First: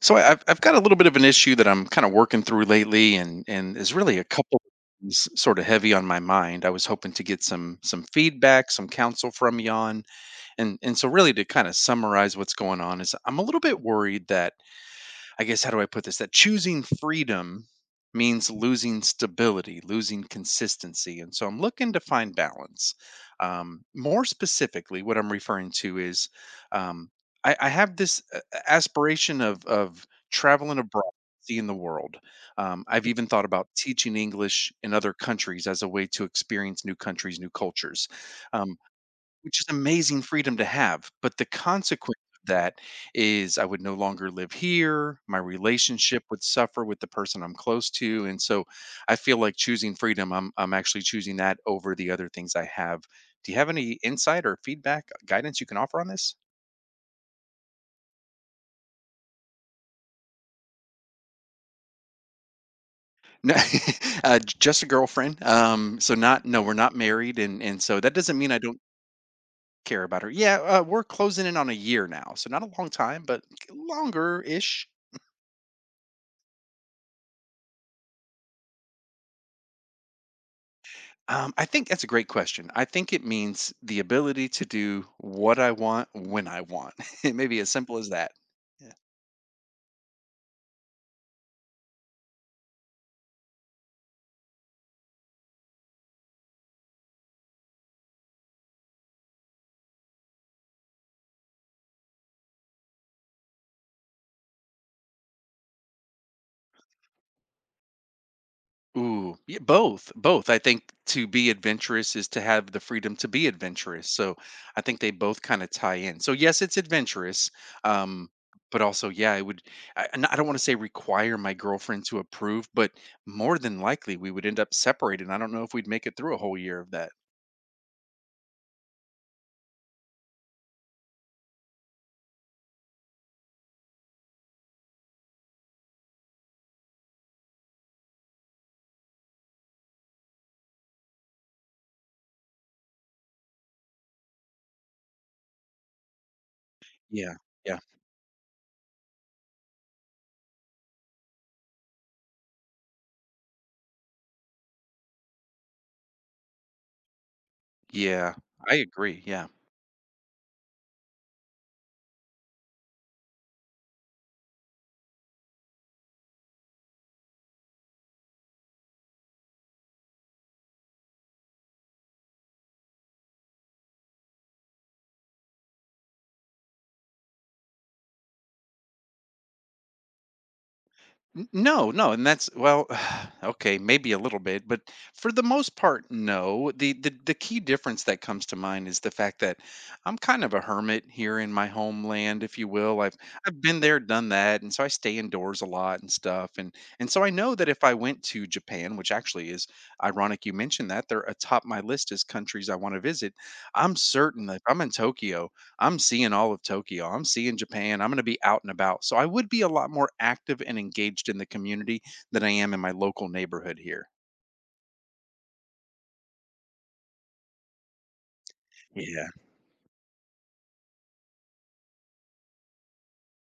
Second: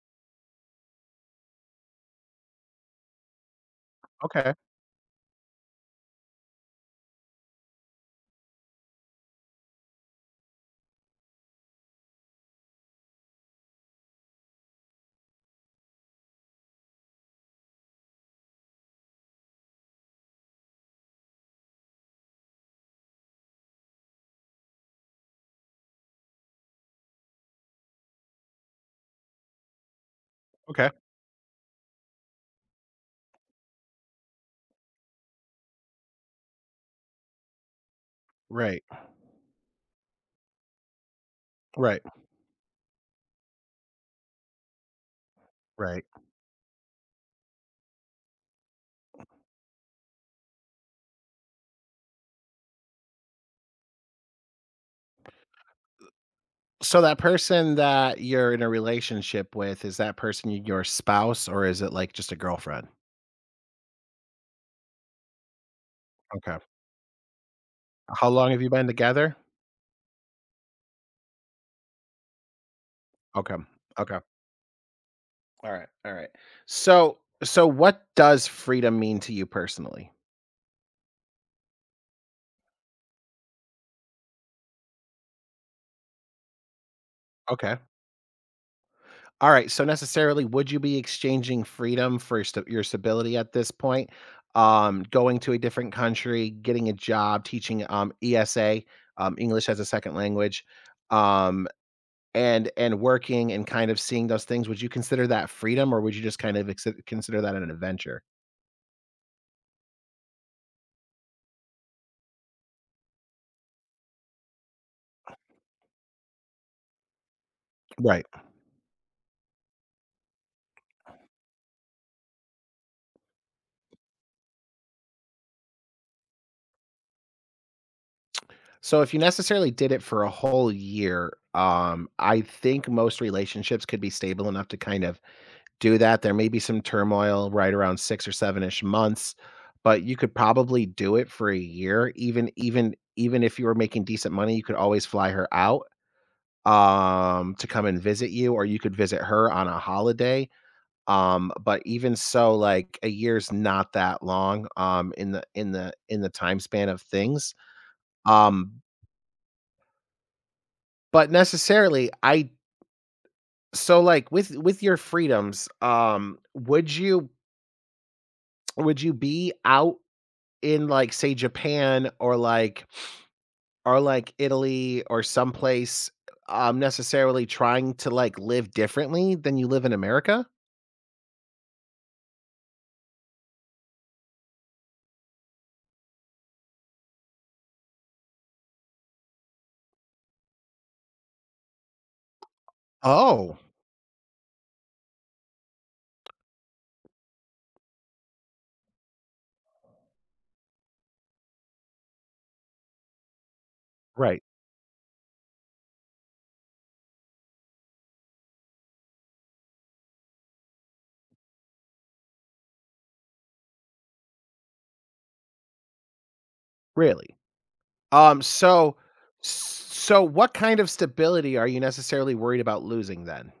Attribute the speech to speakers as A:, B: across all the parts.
A: So I've got a little bit of an issue that I'm kind of working through lately, and is really a
B: Okay,
A: couple of things sort of heavy on my mind. I was hoping to get some feedback, some counsel from you on, and so really to kind of summarize what's going on is I'm a little bit worried that I guess how do I put this? That choosing freedom means losing stability, losing consistency. And so I'm looking to find balance. More specifically, what I'm referring to is um, I have this aspiration of traveling
B: okay.
A: abroad, seeing the world. I've even thought about teaching English in other countries as a way to experience new countries, new cultures. Um,
B: Right,
A: which is amazing freedom to have, but the
B: right,
A: consequence of that is I would no longer live here, my
B: right.
A: relationship would suffer with the person I'm close to, and so I feel like choosing freedom, I'm actually choosing that over the other things I have. Do you have any insight or feedback, guidance you can offer on this?
B: So that person that you're in a relationship with, is that person your spouse, or is it, like, just a girlfriend?
A: No, j just a girlfriend, so not
B: Okay.
A: no, we're not married, and so that
B: How
A: doesn't mean
B: long
A: I
B: have you
A: don't
B: been together?
A: care about her. Yeah, we're closing in on a year now, so not a long time, but
B: Okay, okay.
A: longer-ish.
B: Alright, alright. So so what does freedom mean to you personally?
A: I think that's a great question. I think it means the ability to do what I want when I want. It may be as
B: Okay.
A: simple as that. Yeah.
B: Alright, so necessarily, would you be exchanging freedom for sta your stability at this point? Going to a different country, getting a job, teaching, ESA, English as a Second Language, um, and working and kind of seeing those things, would you consider that freedom, or would you just kind of ex consider that an adventure?
A: Ooh, yeah, both, both. I think to be adventurous is to have the freedom to be adventurous. So I think they both kind of tie in. So yes, it's adventurous,
B: Right.
A: um, but also yeah, I would. And I don't want to say require my girlfriend to approve, but more than likely we would end up separated. I don't know if we'd make it through a whole year of that.
B: So if you necessarily did it for a whole year, I think most relationships could be stable enough to kind of do that. There may be some turmoil right around 6 or 7-ish months, but you could probably do it for a year. Even if you were making decent money, you could always fly her out,
A: Yeah,
B: to
A: yeah,
B: come and visit you, or you could visit her on a holiday. But even so, like, a year's not that long, in the time span of things.
A: yeah,
B: um
A: I agree. Yeah.
B: but necessarily I, like, with your freedoms, would you, would you be out in, like, say Japan, or, like, or like Italy or someplace, necessarily trying to, like, live differently than you live in America.
A: No, and that's well, okay, maybe a little bit, but for the most part, no. The key difference that comes to mind is the fact that I'm kind of a hermit here in my homeland, if you will. I've
B: Oh,
A: I've been there, done that, and so I stay indoors a lot and stuff. And so I know that if I went to Japan, which actually is ironic you mentioned that, they're atop my list as countries I want to visit. I'm
B: right,
A: certain that if I'm in Tokyo, I'm seeing all of Tokyo. I'm seeing Japan. I'm going to be out and about. So I would be a lot more active and engaged in the community than I am in my local neighborhood here.
B: really. Um, so
A: Yeah.
B: so what kind of stability are you necessarily worried about losing then?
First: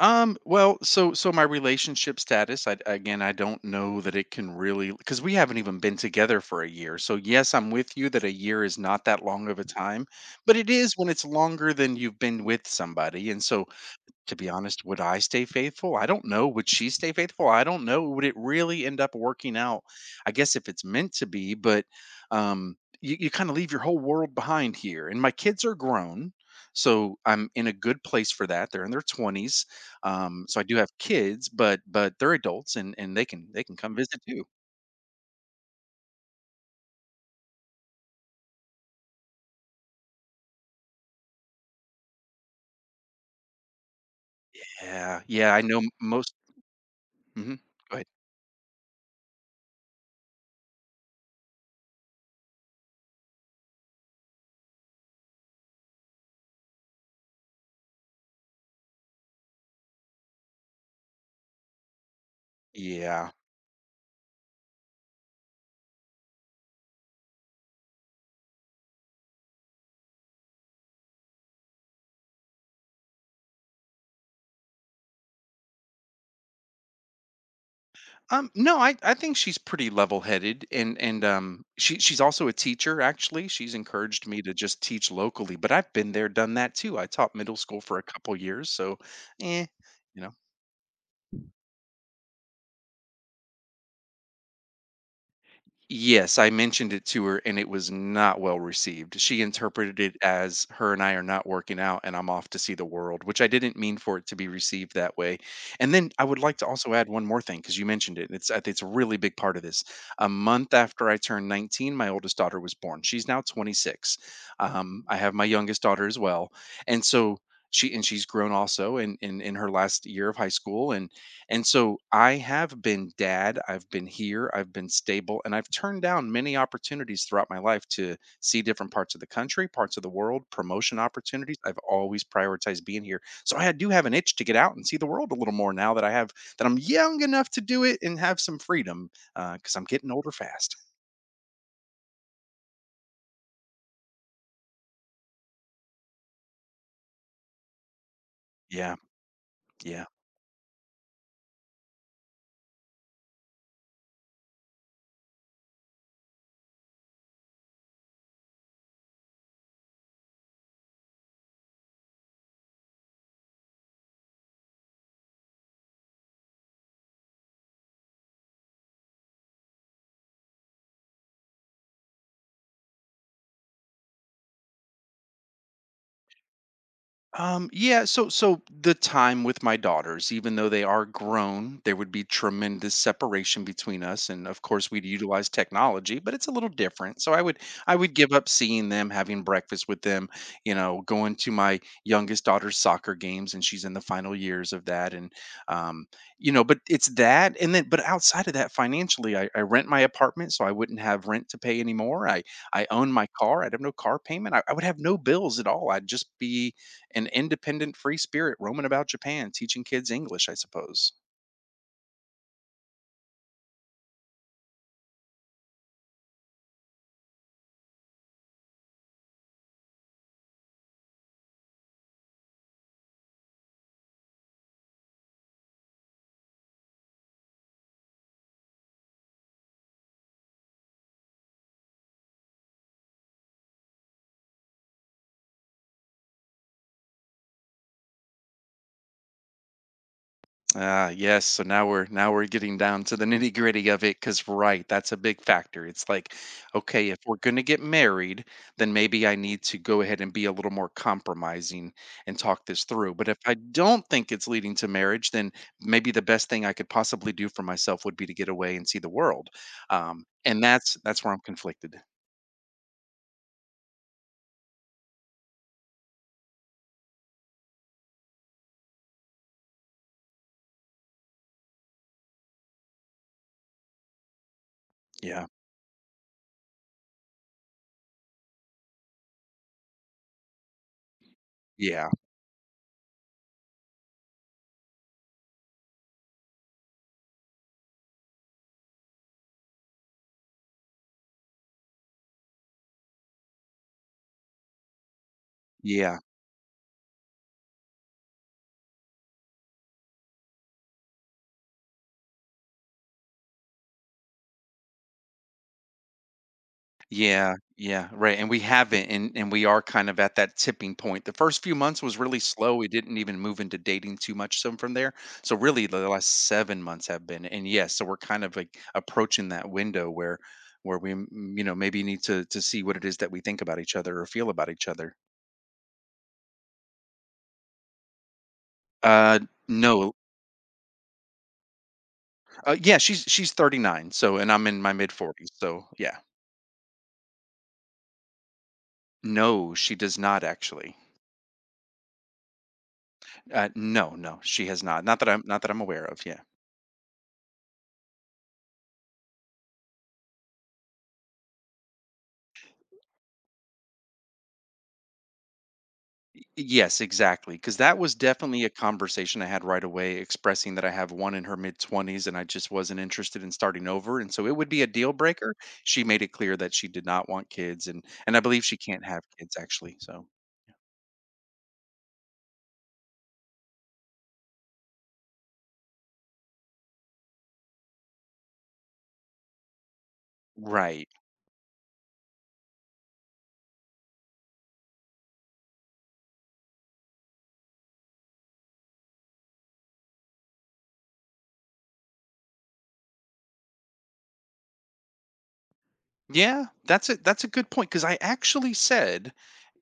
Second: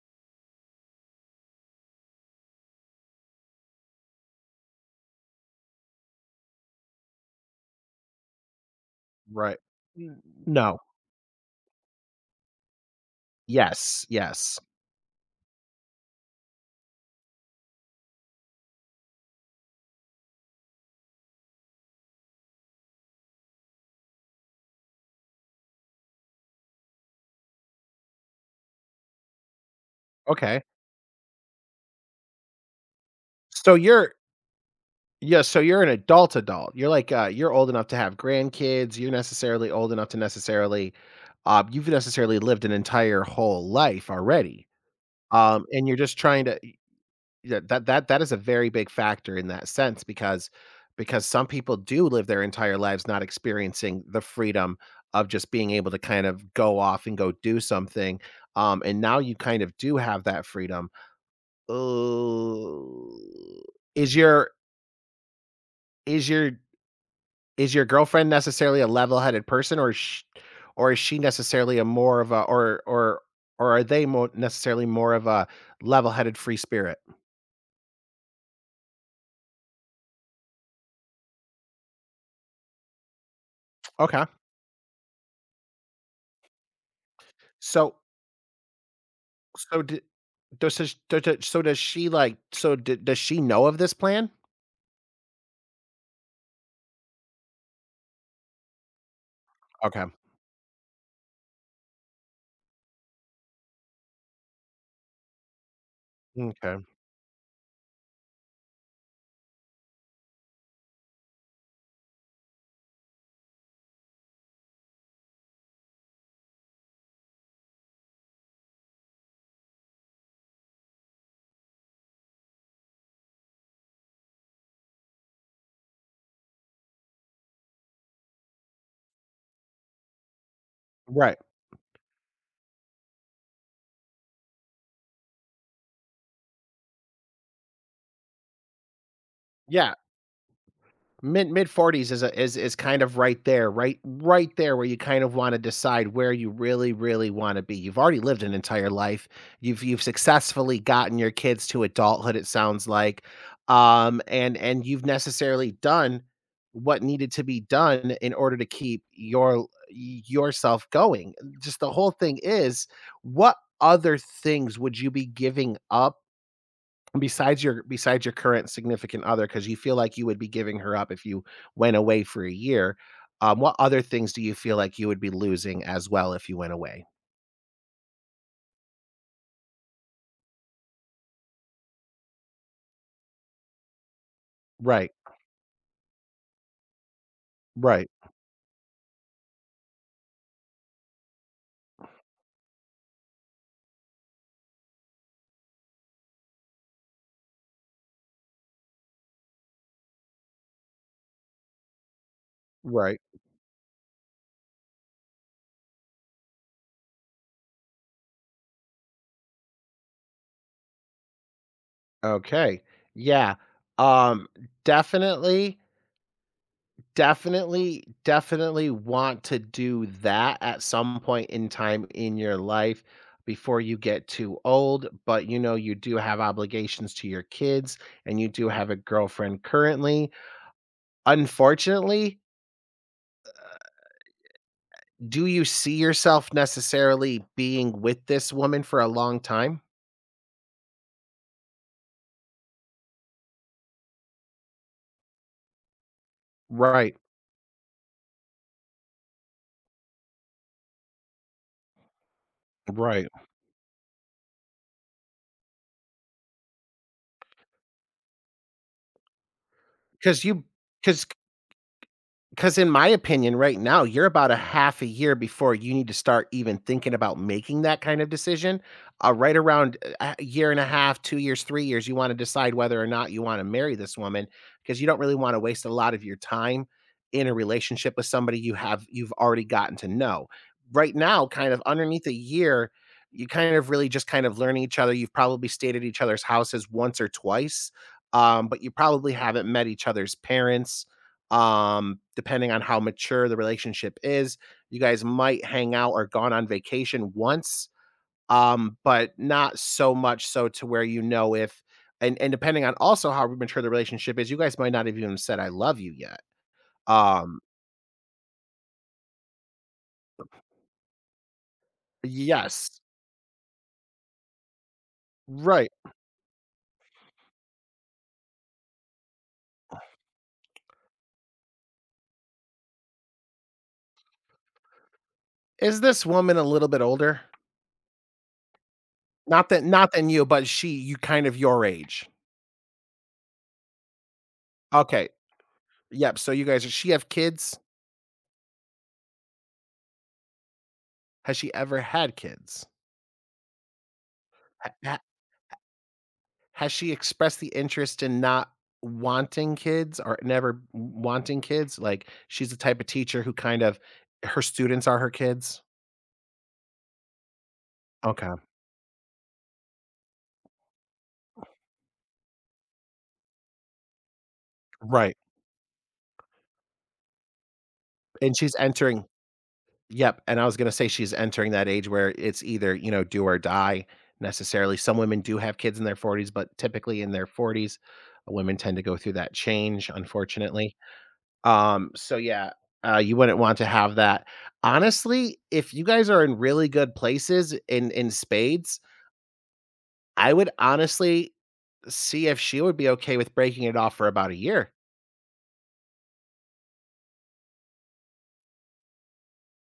A: Well, so my relationship status, I again, I don't know that it can really because we haven't even been together for a year. So yes, I'm with you that a year is not that long
B: Right.
A: of a time,
B: N
A: but it
B: no.
A: is when it's longer than you've been with somebody. And so
B: Yes,
A: to be
B: yes.
A: honest, would I stay faithful? I don't know. Would she stay faithful? I don't know. Would it really end up working out? I guess if it's meant to be, but um, you kind of leave your whole world behind here. And my kids are grown. So I'm in a good place for that. They're in their 20s, so
B: Okay.
A: I do have kids, but they're adults and and they can they
B: So
A: can come
B: you're
A: visit too.
B: yeah, so you're an adult adult. You're like, you're old enough to have grandkids, you're necessarily old enough to necessarily, you've necessarily lived an entire whole life already.
A: Yeah, yeah, I know
B: And
A: m-
B: you're just
A: most.
B: trying to.
A: Mhm.
B: Yeah, that
A: Go ahead.
B: that that is a very big factor in that sense, because some people do live their entire lives not experiencing the freedom of just being able to kind of go off and go do something. And now you kind of do have that freedom. Ooh.
A: Yeah.
B: Is your is your is your girlfriend necessarily a level-headed person, or is sh or is she necessarily a more of a, or are they more necessarily more of a level-headed free spirit?
A: No, I think she's pretty level-headed, and she's also a teacher. Actually, she's
B: Okay.
A: encouraged me to just teach locally, but I've been there, done that too. I taught middle school
B: So
A: for a couple years, so, eh,
B: So d
A: you know.
B: does sh d d so does she, like, so d does she know of this plan?
A: Yes, I mentioned it to her and it was not well received. She interpreted
B: Okay,
A: it as her and I are not working out and I'm off to see the world, which I didn't mean for it to be received that way. And then I would like to
B: m'kay.
A: also add one more thing because you mentioned it. It's I think it's a really big part of this. A month after I turned 19, my oldest daughter was born. She's now 26. I have my youngest daughter as well. And so she and she's grown also in her last year of high school and so I have been dad, I've been here, I've been stable, and I've turned down many opportunities throughout my life to see different parts of the country, parts of the world, promotion
B: Right.
A: opportunities. I've always prioritized being here. So I do have an itch to get out and see the world a little more now that I have that I'm young enough to do it and have some freedom because I'm
B: Yeah.
A: getting older fast.
B: Mid 40s is a is kind of right there, right, right there where you kind of wanna decide where you really, really wanna be. You've already lived an entire
A: Yeah,
B: life. You've
A: yeah.
B: successfully gotten your kids to adulthood, it sounds like, and you've necessarily done what needed to be done in order to keep your yourself going. Just the whole thing is, what other things would you be giving up? Besides your, besides your current significant other, because you feel like you would be giving her up if you went away for a year, what other things do you feel like you would be losing as well if you went away?
A: So the time with my daughters, even though they are grown, there would be tremendous separation between us. And of course we'd
B: Right,
A: utilize technology, but it's a little different. So I
B: right,
A: would give up seeing them, having breakfast with them, you know, going to my youngest daughter's soccer games, and she's in the final years of that. And um, you know, but it's that and then but outside of that, financially, I rent my apartment, so I wouldn't have rent to pay anymore. I own
B: right.
A: my car, I'd have no car payment, I would have no bills at all. I'd just be an independent free spirit roaming about Japan teaching kids English, I suppose.
B: Okay. Yeah. Um, definitely, definitely want to do that at some point in time in your life before you get too old, but, you know, you do have obligations to your kids and you do have a girlfriend currently. Unfortunately, do you see yourself necessarily being with this woman for a long time?
A: Ah, yes. So now we're getting down to the nitty-gritty of it cuz right, that's a big factor. It's like, okay,
B: Right,
A: if we're going to get married, then maybe I need to go ahead and be a little more compromising and talk this through.
B: right,
A: But if I don't think it's leading to marriage, then maybe the best thing I could possibly do for myself would be to get away and see the world. Um
B: because
A: and
B: you,
A: that's that's
B: because.
A: where I'm conflicted.
B: Because in my opinion, right now, you're about a half a year before you need to start even thinking about making that kind of decision. Right around a year and a half, 2 years, 3 years, you want to decide whether or not you want to marry this woman, because you don't really
A: Yeah.
B: want to waste a lot of your time in a relationship with somebody you've already gotten to know. Right now, kind of
A: Yeah.
B: underneath a year, you kind of really just kind of learning each other. You've probably stayed at each other's houses once or twice, but you probably haven't met each other's parents, depending on how mature the relationship is, you guys might hang out
A: Yeah.
B: or gone on vacation once, but not so much so to where you know if, and and depending on also how mature the relationship is, you guys might not have even said "I love you" yet.
A: Yeah,
B: Um,
A: yeah, right, and we haven't, and we are kind of at that tipping point. The first few months was really slow, we
B: yes,
A: didn't even move into dating too much so from there. So really
B: right.
A: the last 7 months have been and yes, so we're kind of like approaching that window where where we, m- you know, maybe need to see what it is that we think about each other or feel about each other.
B: Is this woman a little bit older?
A: Uh
B: Not that, not
A: no.
B: than you, but she, you kind of your age.
A: Yeah, she's 39, so and I'm in my mid
B: Okay.
A: 40s. So, yeah.
B: Yep. So you guys, does she have kids?
A: No, she does not actually.
B: Has she ever had kids?
A: No, no, she has not. Not
B: Ha
A: that I'm aware of. Yeah.
B: Has she expressed the interest in not wanting kids or never wanting kids? Like, she's the type of teacher who kind of her students are her kids?
A: Yes, exactly. Because that was
B: Okay.
A: definitely a conversation I had right away, expressing that I have one in her mid 20s and I just wasn't interested in starting over. And so it would be a deal
B: Right.
A: breaker. She made it clear that she did not want kids. And I
B: And
A: believe
B: she's
A: she can't have
B: entering.
A: kids, actually. So,
B: Yep, and I was gonna say she's entering that age where it's either, you know, do or die necessarily. Some women do have kids in their 40s, but typically in their 40s, women tend to go through that change, unfortunately.
A: right.
B: So yeah, you wouldn't want to have that. Honestly, if you guys are in really good places, in spades, I would honestly see if she would be okay with breaking it off for about a year.
A: Yeah, that's it. That's a good point. Because I actually said,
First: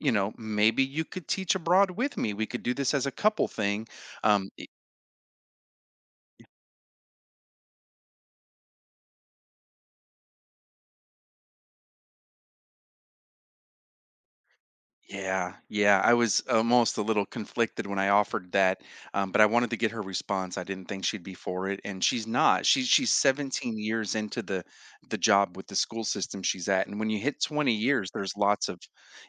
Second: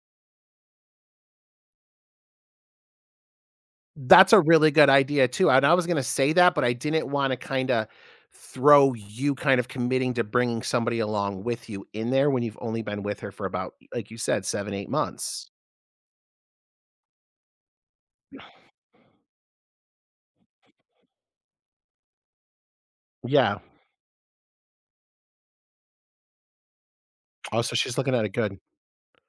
A: you know, maybe you could teach abroad with me. We could do this as a couple thing.
B: That's a
A: Um,
B: really good idea too. And I was gonna say that, but I didn't want to kind of throw you kind of committing to bringing somebody along with you in there when you've only been with her for about, like you said, 7, 8 months.
A: Yeah, yeah. I was almost a little conflicted when I offered that, but I wanted to get her response. I didn't think she'd be for it, and she's not. She's
B: Yeah.
A: 17 years into the job with the school system she's at, and when you hit
B: Also,
A: 20
B: she's
A: years,
B: looking at a
A: there's
B: good
A: lots of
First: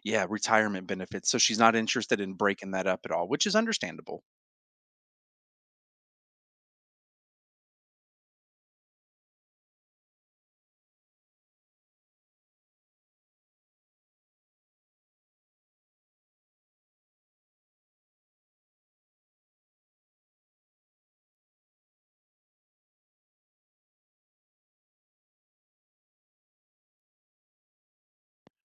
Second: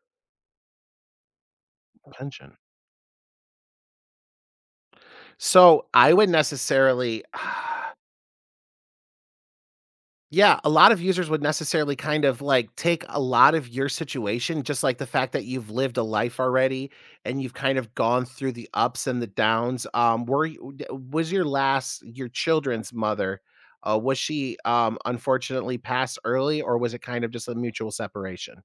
A: yeah retirement benefits. So she's not interested in
B: pension.
A: breaking that up at all, which is understandable.
B: So I would necessarily. Yeah, a lot of users would necessarily kind of like take a lot of your situation, just like the fact that you've lived a life already and you've kind of gone through the ups and the downs. Were you, was your last, your children's mother? Was she, unfortunately passed early, or was it kind of just a mutual separation?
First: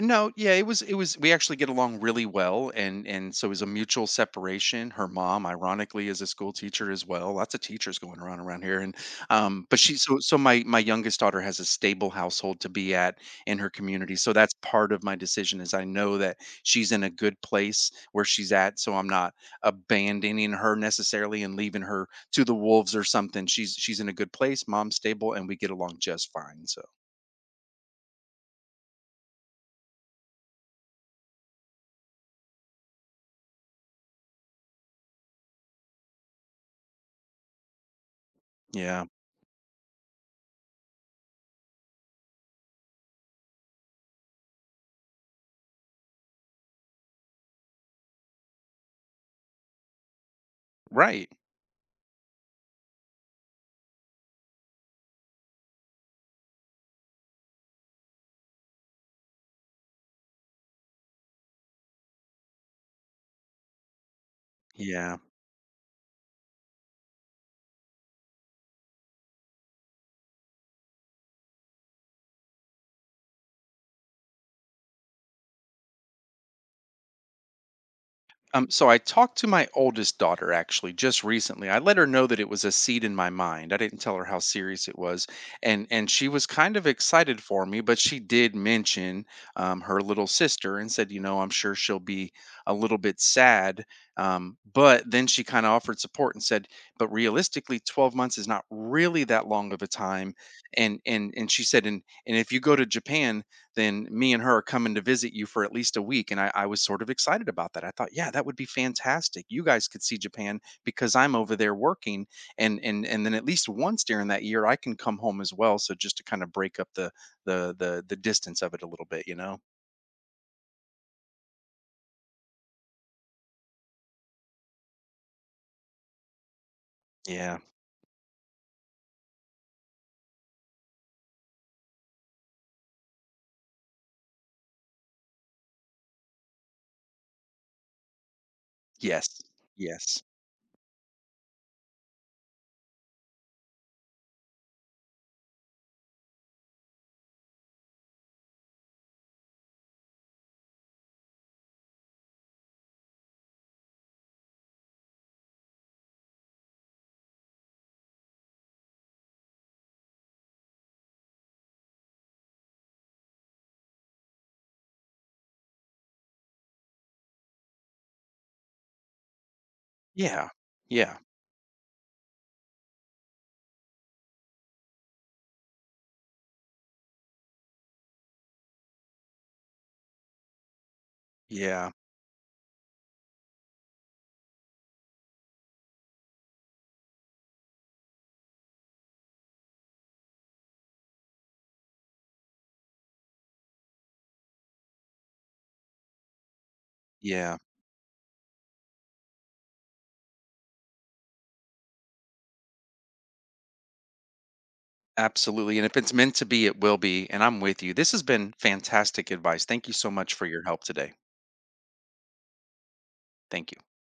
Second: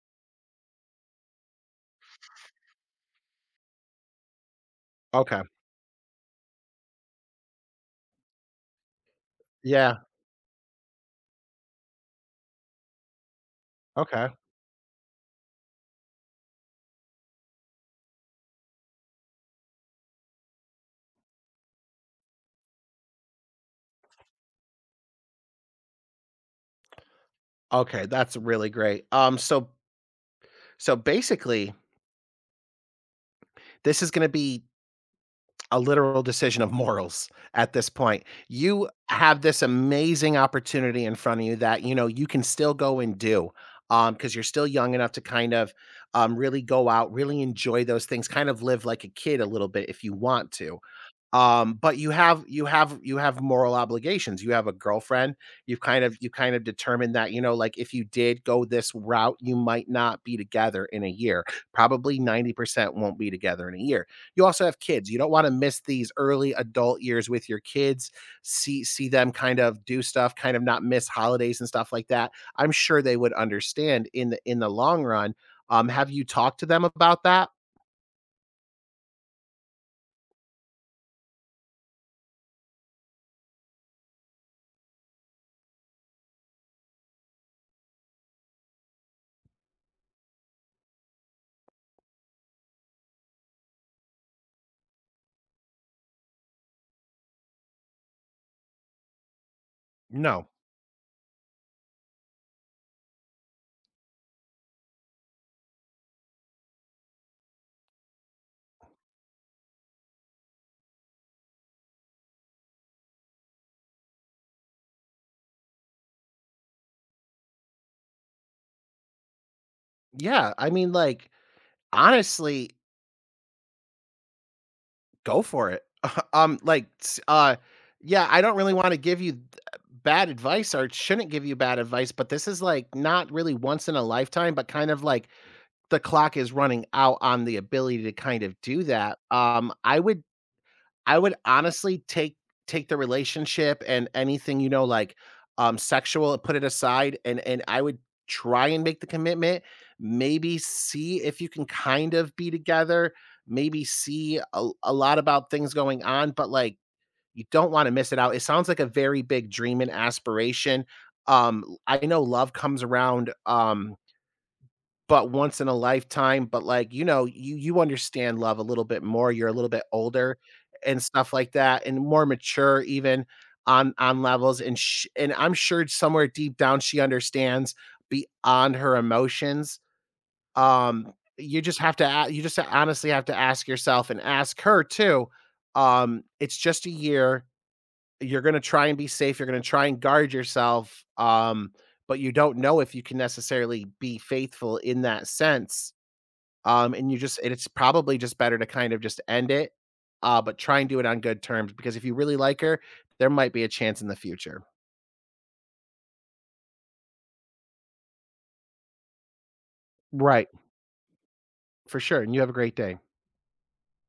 A: No, yeah, it was we actually get along really well and so it was a mutual separation. Her
B: Okay.
A: mom ironically is a school teacher as well. Lots of teachers going around here and but
B: Yeah.
A: she so so my youngest daughter has a stable household to be at in her community.
B: Okay.
A: So that's part of my decision is I know that she's in a good place where she's at so I'm not abandoning her necessarily and leaving her to the wolves or something. She's in a good place, mom's stable and we get along just fine. So,
B: Okay. That's really great. So basically, this is going to be a literal decision of morals at this point. You
A: yeah.
B: have this amazing opportunity in front of you that, you know, you can still go and do, because 'cause you're still young enough to kind of, really go out, really enjoy those things, kind of live like a kid a little bit if you want to.
A: Right.
B: But you have moral obligations. You have a girlfriend. You you kind of determined that, you know, like, if you did go this route, you might not be together in a year. Probably 90% won't be together in a year. You also have kids. You
A: Yeah.
B: don't want to miss these early adult years with your kids. See them kind of do stuff, kind of not miss holidays and stuff like that. I'm sure they would understand in the long run. Have you talked to them about that?
A: So I talked to my oldest daughter actually just recently. I let her know that it was a seed in my mind. I didn't tell her how serious it was, and she was kind of excited for me. But she did mention her little sister and said, you know, I'm sure she'll be a little bit sad. But then she kind of offered support and said, but realistically, 12 months is not really that long of a time.
B: No.
A: And she said, and if you go to Japan then me and her are coming to visit you for at least a week. And I was sort of excited about that. I thought, yeah, that would be fantastic. You guys could see Japan because I'm over there working. And then at least once during that year I can come home as well. So just to kind of break up the distance of it a little bit, you know?
B: Yeah, I mean, like, honestly, go for it. Like, s
A: Yeah.
B: yeah, I don't really wanna give you th bad advice or shouldn't give you bad advice, but this is, like, not really once in a lifetime, but kind of like the clock is running out on the ability to kind of do that.
A: Yes. Yes.
B: I would honestly take the relationship and anything, you know, like, sexual, put it aside, and I would try and make the commitment. Maybe see if you can kind of be together. Maybe see a lot about things going on, but, like, you don't want to miss it out. It sounds like a very big dream and aspiration. I know love comes around, but once in a lifetime, but, like, you know, you understand love a little bit more, you're a little bit older
A: Yeah.
B: and
A: Yeah.
B: stuff like that, and more mature even on levels, and sh and I'm sure somewhere deep down she understands beyond her emotions. You just
A: Yeah.
B: have to a you just honestly have to ask yourself and ask her too, "It's just a year, you're gonna try and be safe, you're gonna try and guard yourself, but you don't know if you can necessarily be faithful in that sense." And you just and
A: Yeah.
B: it's probably just better to kind of just end it, but try and do it on good terms because if you really like her, there might be a chance in the future.
A: Absolutely. And if it's meant to be, it will be. And I'm with you. This has been fantastic advice. Thank you so much for
B: Right.
A: your help today.
B: For sure. And you have a great day.
A: Thank you.